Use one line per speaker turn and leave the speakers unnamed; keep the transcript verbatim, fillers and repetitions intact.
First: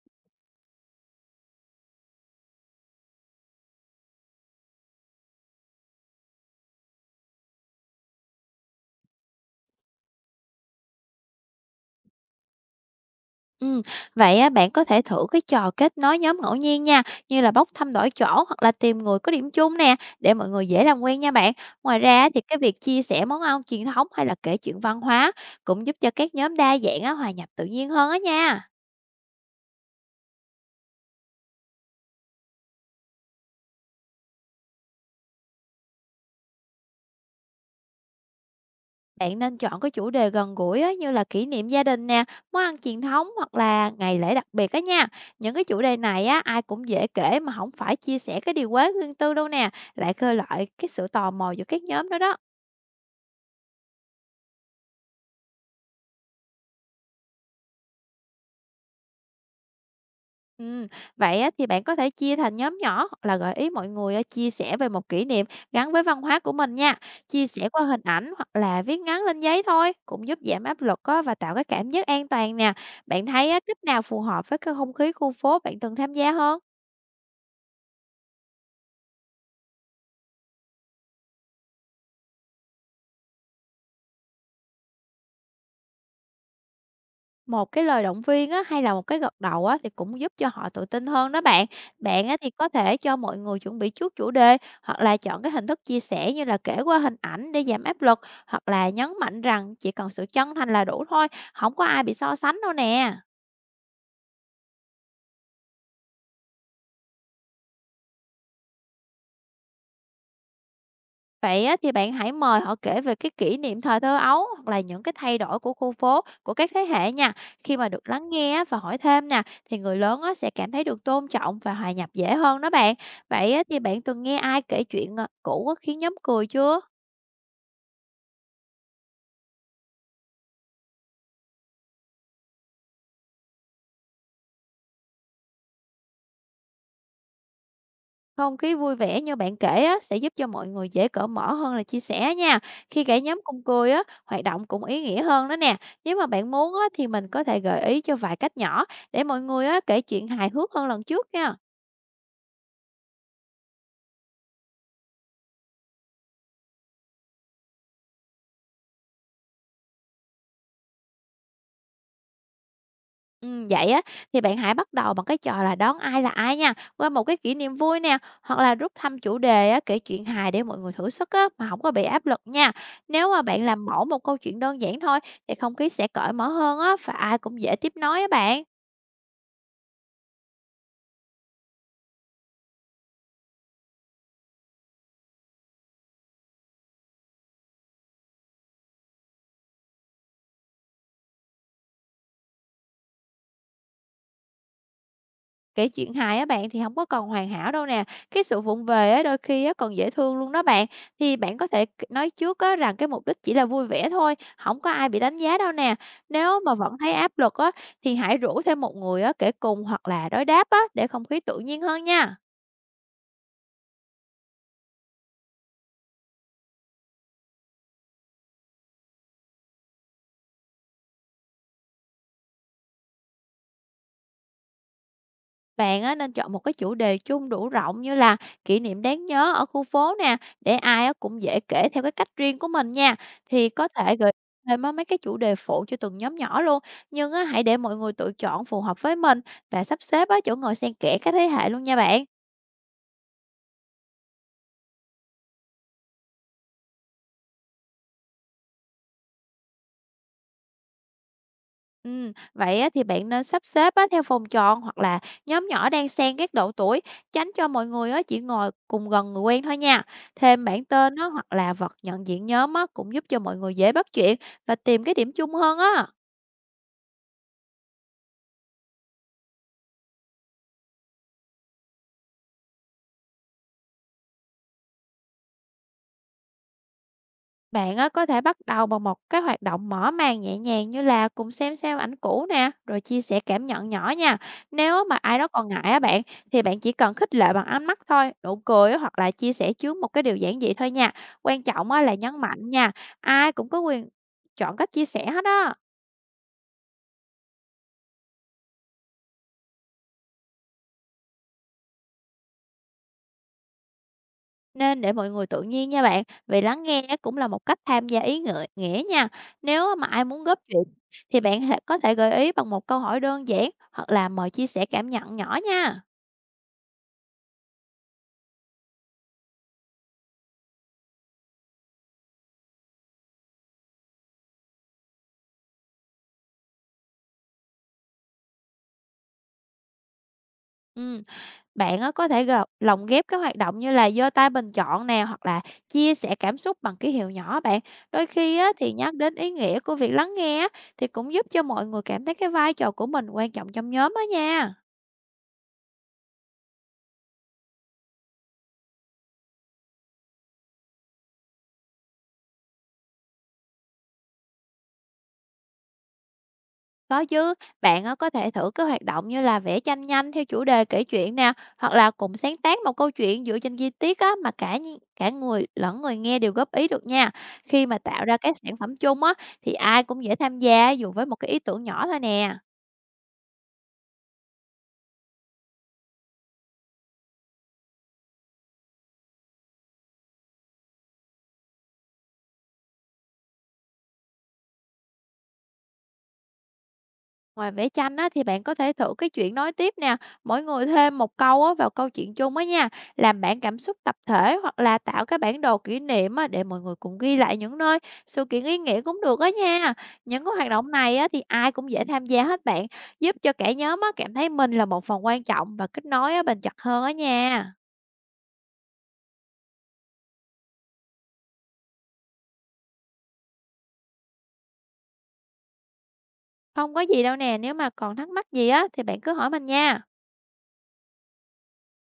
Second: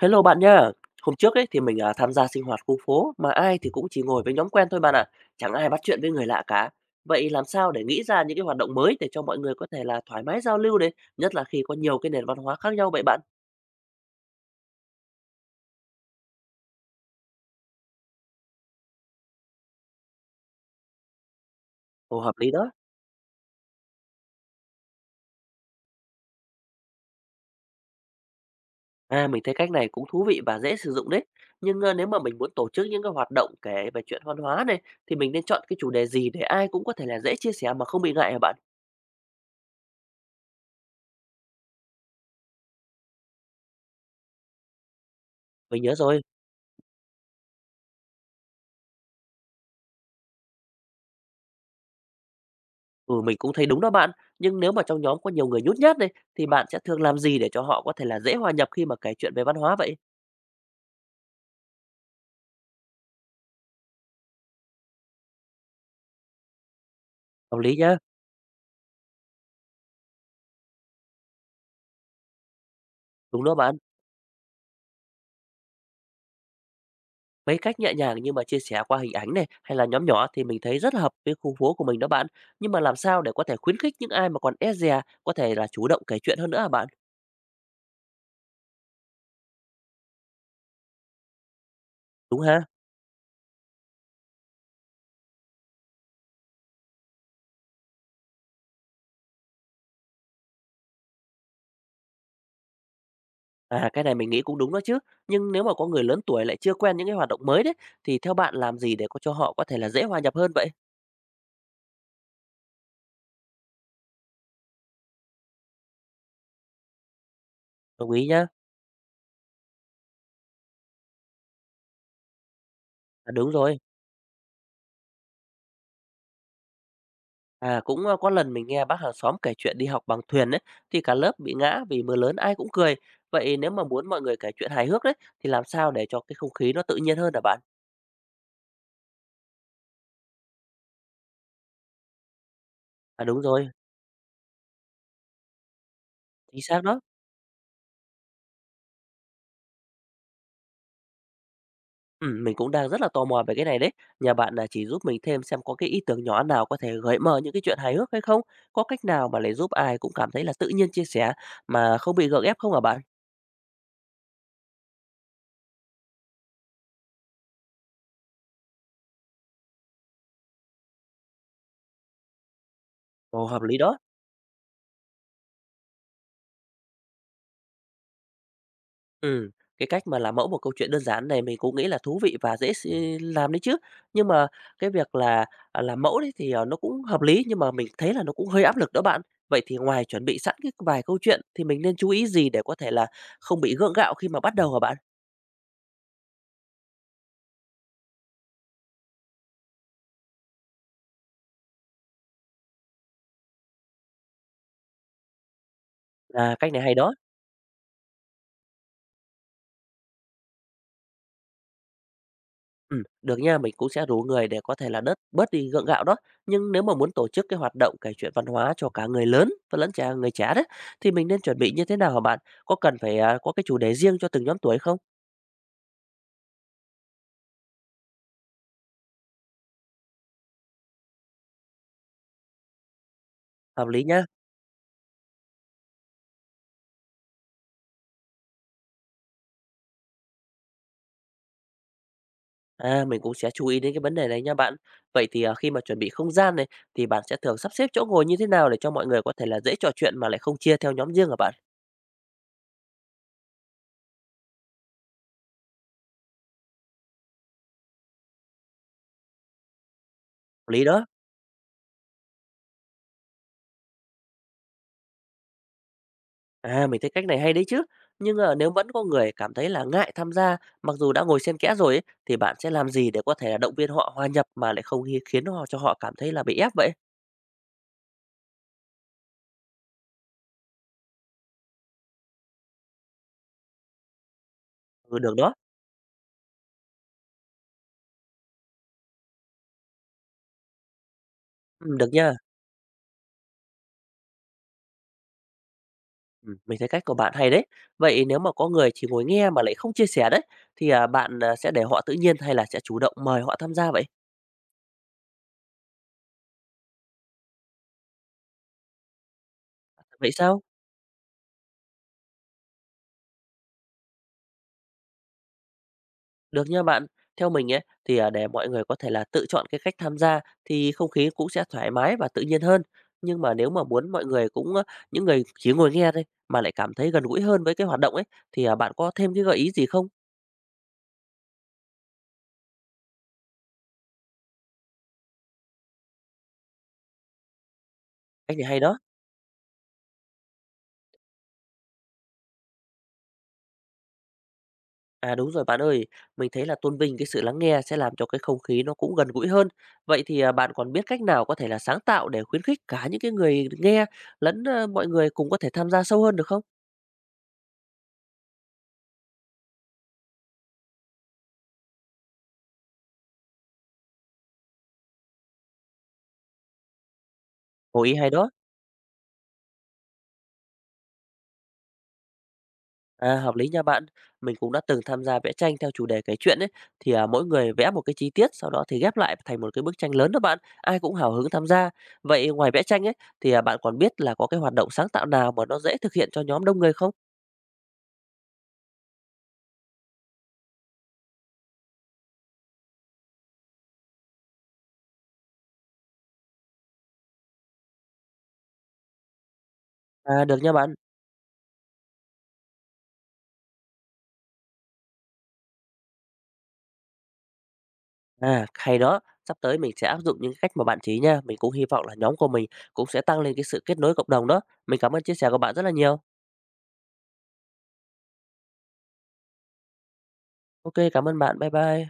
Hello bạn nhá. Hôm trước ấy thì mình, à, tham gia sinh hoạt khu phố mà ai thì cũng chỉ ngồi với nhóm quen thôi bạn ạ, chẳng ai bắt chuyện với người lạ cả. Vậy làm sao để nghĩ ra những cái hoạt động mới để cho mọi người có thể là thoải mái giao lưu này, nhất là khi có nhiều cái nền văn hóa khác nhau vậy bạn?
Ừm, vậy á, bạn có thể thử cái trò kết nối nhóm ngẫu nhiên nha, như là bốc thăm đổi chỗ hoặc là tìm người có điểm chung nè, để mọi người dễ làm quen nha bạn. Ngoài
Ồ,
ra
hợp
thì
lý
cái
đó.
việc chia sẻ món ăn truyền thống hay là kể chuyện văn hóa cũng giúp cho các nhóm đa dạng á, hòa nhập tự nhiên hơn á nha.
À, mình thấy cách này cũng thú vị và dễ sử dụng đấy. Nhưng, ơ, nếu mà mình muốn tổ chức những cái hoạt động kể về chuyện văn hóa này, thì mình nên chọn cái chủ đề gì để ai cũng có thể là dễ chia sẻ mà không bị ngại hả bạn?
Bạn nên chọn cái chủ đề gần gũi á, như là kỷ niệm gia đình nè, món ăn truyền thống hoặc là ngày lễ đặc biệt á nha. Những cái
Mình
chủ
nhớ
đề
rồi.
này á, ai cũng dễ kể mà không phải chia sẻ cái điều quá riêng tư đâu nè, lại khơi lại cái sự tò mò giữa các nhóm đó đó.
Ừ, mình cũng thấy đúng đó bạn. Nhưng nếu mà trong nhóm có nhiều người nhút nhát đây thì bạn sẽ thường làm gì để cho họ có thể là dễ hòa nhập khi mà kể chuyện về văn hóa vậy?
Ừm, vậy á thì bạn có thể chia thành nhóm nhỏ hoặc là gợi ý mọi người a, chia sẻ về một kỷ niệm gắn với văn hóa của mình nha. Chia
Hợp
sẻ
lý
qua
nhá.
hình ảnh hoặc là viết ngắn lên giấy thôi, cũng giúp giảm áp lực á và tạo cái cảm giác an toàn nè. Bạn
Đúng
thấy
đó
á,
bạn.
cách nào phù hợp với cái không khí khu phố bạn từng tham gia hơn?
Mấy cách nhẹ nhàng như mà chia sẻ qua hình ảnh này hay là nhóm nhỏ thì mình thấy rất hợp với khu phố của mình đó bạn. Nhưng mà làm sao để có thể khuyến khích những ai mà còn e dè có thể là chủ động kể chuyện hơn nữa hả bạn?
Một cái lời động viên á, hay là một cái gật đầu á, thì cũng giúp cho họ tự tin hơn đó bạn. Bạn á,
Đúng
thì
ha?
có thể cho mọi người chuẩn bị trước chủ đề hoặc là chọn cái hình thức chia sẻ như là kể qua hình ảnh để giảm áp lực, hoặc là nhấn mạnh rằng chỉ cần sự chân thành là đủ thôi, không có ai bị so sánh đâu nè.
À cái này mình nghĩ cũng đúng đó chứ. Nhưng nếu mà có người lớn tuổi lại chưa quen những cái hoạt động mới đấy thì theo bạn làm gì để có cho họ có thể là dễ hòa nhập hơn vậy?
Vậy á, thì bạn hãy mời họ kể về cái kỷ niệm thời thơ ấu hoặc là những cái thay đổi của khu phố, của các thế hệ nha. Khi mà được
Đồng ý
lắng
nhá.
nghe á, và hỏi thêm nè, thì người lớn á, sẽ cảm thấy được tôn trọng và hòa nhập dễ hơn đó bạn.
À, đúng
Vậy á,
rồi.
thì bạn từng nghe ai kể chuyện à, cũ á, khiến nhóm cười chưa?
À, cũng, ơ, có lần mình nghe bác hàng xóm kể chuyện đi học bằng thuyền ấy, thì cả lớp bị ngã vì mưa lớn ai cũng cười. Vậy nếu mà muốn mọi người kể chuyện hài hước đấy, thì làm sao để cho cái không khí nó tự nhiên hơn hả bạn?
Không khí vui vẻ như bạn kể á, sẽ giúp cho mọi người dễ cởi mở hơn là chia sẻ nha. Khi cả
À, đúng
nhóm cùng
rồi,
cười á, hoạt động cũng ý nghĩa hơn đó nè. Nếu mà bạn
chính
muốn
xác
á,
đó.
thì mình có thể gợi ý cho vài cách nhỏ để mọi người á, kể chuyện hài hước hơn lần trước nha.
Ừm, mình cũng đang rất là tò mò về cái này đấy. Nhà bạn là chỉ giúp mình thêm xem có cái ý tưởng nhỏ nào có thể gợi mở những cái chuyện hài hước hay không? Có cách nào mà lại giúp ai cũng cảm thấy là tự nhiên chia sẻ mà không bị gượng ép không hả bạn?
Ừm, vậy á, thì bạn hãy bắt đầu bằng cái trò là "Đón ai là ai" nha, qua một cái kỷ niệm vui nè, hoặc là rút thăm chủ đề á, kể chuyện hài để mọi người thử sức á, mà không có bị áp lực nha. Nếu mà
Ồ, hợp
bạn
lý
làm
đó.
mẫu một câu chuyện đơn giản thôi, thì không khí sẽ cởi mở hơn á, và ai cũng dễ tiếp nói á bạn.
Ừm, cái cách mà làm mẫu một câu chuyện đơn giản này mình cũng nghĩ là thú vị và dễ s ừ, làm đấy chứ. Nhưng mà cái việc là, à, làm mẫu đấy thì, ờ, nó cũng hợp lý, nhưng mà mình thấy là nó cũng hơi áp lực đó bạn. Vậy thì ngoài chuẩn bị sẵn cái vài câu chuyện thì mình nên chú ý gì để có thể là không bị gượng gạo khi mà bắt đầu hả bạn?
Kể chuyện hài á bạn thì không có còn hoàn hảo đâu nè, cái sự vụng về á đôi khi á còn dễ thương luôn đó bạn. Thì bạn có thể c nói trước á rằng cái mục đích chỉ là vui vẻ thôi, không có ai bị đánh giá đâu nè.
À,
Nếu
cách
mà
này hay
vẫn
đó.
thấy áp lực á thì hãy rủ thêm một người á kể cùng hoặc là đối đáp á để không khí tự nhiên hơn nha.
Ừm, được nha, mình cũng sẽ rủ người để có thể là đớt bớt đi gượng gạo đó. Nhưng nếu mà muốn tổ chức cái hoạt động kể chuyện văn hóa cho cả người lớn và lẫn trẻ người trẻ đấy, thì mình nên chuẩn bị như thế nào hả bạn? Có cần phải, à, có cái chủ đề riêng cho từng nhóm tuổi không?
Bạn á, nên chọn một cái chủ đề chung đủ rộng như là kỷ niệm đáng nhớ ở khu phố nè, để ai á, cũng dễ kể theo cái cách riêng của mình nha. Thì
Hợp
có
lý
thể
nhá.
gợi thêm á, mấy cái chủ đề phụ cho từng nhóm nhỏ luôn. Nhưng á, hãy để mọi người tự chọn phù hợp với mình và sắp xếp á, chỗ ngồi xen kẽ các thế hệ luôn nha bạn.
À, mình cũng sẽ chú ý đến cái vấn đề này nha bạn. Vậy thì, à, khi mà chuẩn bị không gian này, thì bạn sẽ thường sắp xếp chỗ ngồi như thế nào để cho mọi người có thể là dễ trò chuyện mà lại không chia theo nhóm riêng hả bạn?
Ừm, vậy á thì bạn nên sắp xếp á theo phòng tròn hoặc là nhóm nhỏ đang xen các độ tuổi, tránh cho mọi người á chỉ ngồi cùng gần người quen thôi nha. Thêm
Hợp lý
bảng
đó.
tên á hoặc là vật nhận diện nhóm á cũng giúp cho mọi người dễ bắt chuyện và tìm cái điểm chung hơn á.
À, mình thấy cách này hay đấy chứ. Nhưng, à, nếu vẫn có người cảm thấy là ngại tham gia, mặc dù đã ngồi xen kẽ rồi ấy, thì bạn sẽ làm gì để có thể là động viên họ hòa nhập mà lại không hi khiến họ cho họ cảm thấy là bị ép vậy?
Bạn á, có thể bắt đầu bằng một cái hoạt động mở màn nhẹ nhàng như là cùng xem xem ảnh cũ nè, rồi chia sẻ cảm nhận nhỏ nha. Nếu mà
Ừ, được
ai đó
đó.
còn ngại á bạn, thì bạn chỉ cần khích lệ bằng ánh mắt thôi, nụ cười á, hoặc là chia sẻ trước một cái điều giản dị thôi nha. Quan trọng
Ừm,
á,
được
là
nha.
nhấn mạnh nha, ai cũng có quyền chọn cách chia sẻ hết á.
Ừm, mình thấy cách của bạn hay đấy. Vậy nếu mà có người chỉ ngồi nghe mà lại không chia sẻ đấy, thì, à, bạn, à, sẽ để họ tự nhiên hay là sẽ chủ động mời họ tham gia vậy?
Nên để mọi người tự nhiên nha bạn, vì lắng nghe á, cũng là một cách tham gia ý ngợi nghĩa nha. Nếu mà ai
Vậy
muốn góp
sao?
chuyện thì bạn có thể gợi ý bằng một câu hỏi đơn giản hoặc là mời chia sẻ cảm nhận nhỏ nha.
Được nha bạn. Theo mình ấy, thì, à, để mọi người có thể là tự chọn cái cách tham gia thì không khí cũng sẽ thoải mái và tự nhiên hơn. Nhưng mà nếu mà muốn mọi người cũng ơ, những người chỉ ngồi nghe thôi mà lại cảm thấy gần gũi hơn với cái hoạt động ấy, thì, à, bạn có thêm cái gợi ý gì không?
Ừm, bạn á có thể gộp lồng ghép các hoạt động như là giơ tay bình chọn nè, hoặc là chia sẻ cảm xúc bằng ký hiệu nhỏ bạn. Đôi
Cách
khi
này
á
hay
thì
đó.
nhắc đến ý nghĩa của việc lắng nghe á, thì cũng giúp cho mọi người cảm thấy cái vai trò của mình quan trọng trong nhóm á nha.
À, đúng rồi bạn ơi, mình thấy là tôn vinh cái sự lắng nghe sẽ làm cho cái không khí nó cũng gần gũi hơn. Vậy thì, à, bạn còn biết cách nào có thể là sáng tạo để khuyến khích cả những cái người nghe lẫn, ơ, mọi người cùng có thể tham gia sâu hơn được không?
Có chứ, bạn á có thể thử các hoạt động như là vẽ tranh nhanh theo chủ đề kể chuyện nè, hoặc là cùng sáng tác một câu chuyện dựa trên chi tiết á mà cả nhi- cả người lẫn người nghe đều góp ý được nha. Khi mà
Ồ, ý
tạo
hay
ra
đó.
các sản phẩm chung á thì ai cũng dễ tham gia dù với một cái ý tưởng nhỏ thôi nè.
À, hợp lý nha bạn. Mình cũng đã từng tham gia vẽ tranh theo chủ đề kể chuyện ấy, thì à, mỗi người vẽ một cái chi tiết, sau đó thì ghép lại thành một cái bức tranh lớn đó bạn. Ai cũng hào hứng tham gia. Vậy ngoài vẽ tranh ấy, thì à, bạn còn biết là có cái hoạt động sáng tạo nào mà nó dễ thực hiện cho nhóm đông người không?
Ngoài vẽ tranh á, thì bạn có thể thử cái chuyện nói tiếp nè, mỗi người thêm một câu á, vào câu chuyện chung á nha, làm bản cảm xúc tập thể hoặc là tạo cái bản đồ kỷ niệm á, để mọi người cùng ghi lại những nơi, sự kiện ý nghĩa cũng được á nha.
À,
Những cái
được
hoạt
nha
động
bạn.
này á, thì ai cũng dễ tham gia hết bạn, giúp cho cả nhóm á, cảm thấy mình là một phần quan trọng và kết nối á, bền chặt hơn á nha.
À, hay đó. Sắp tới mình sẽ áp dụng những cách mà bạn chỉ nha. Mình cũng hy vọng là nhóm của mình cũng sẽ tăng lên cái sự kết nối cộng đồng đó. Mình cảm ơn chia sẻ của bạn rất là nhiều.
Không có gì đâu nè, nếu mà còn thắc mắc gì á, thì bạn cứ hỏi mình nha.
Ok, cảm ơn bạn. Bye bye.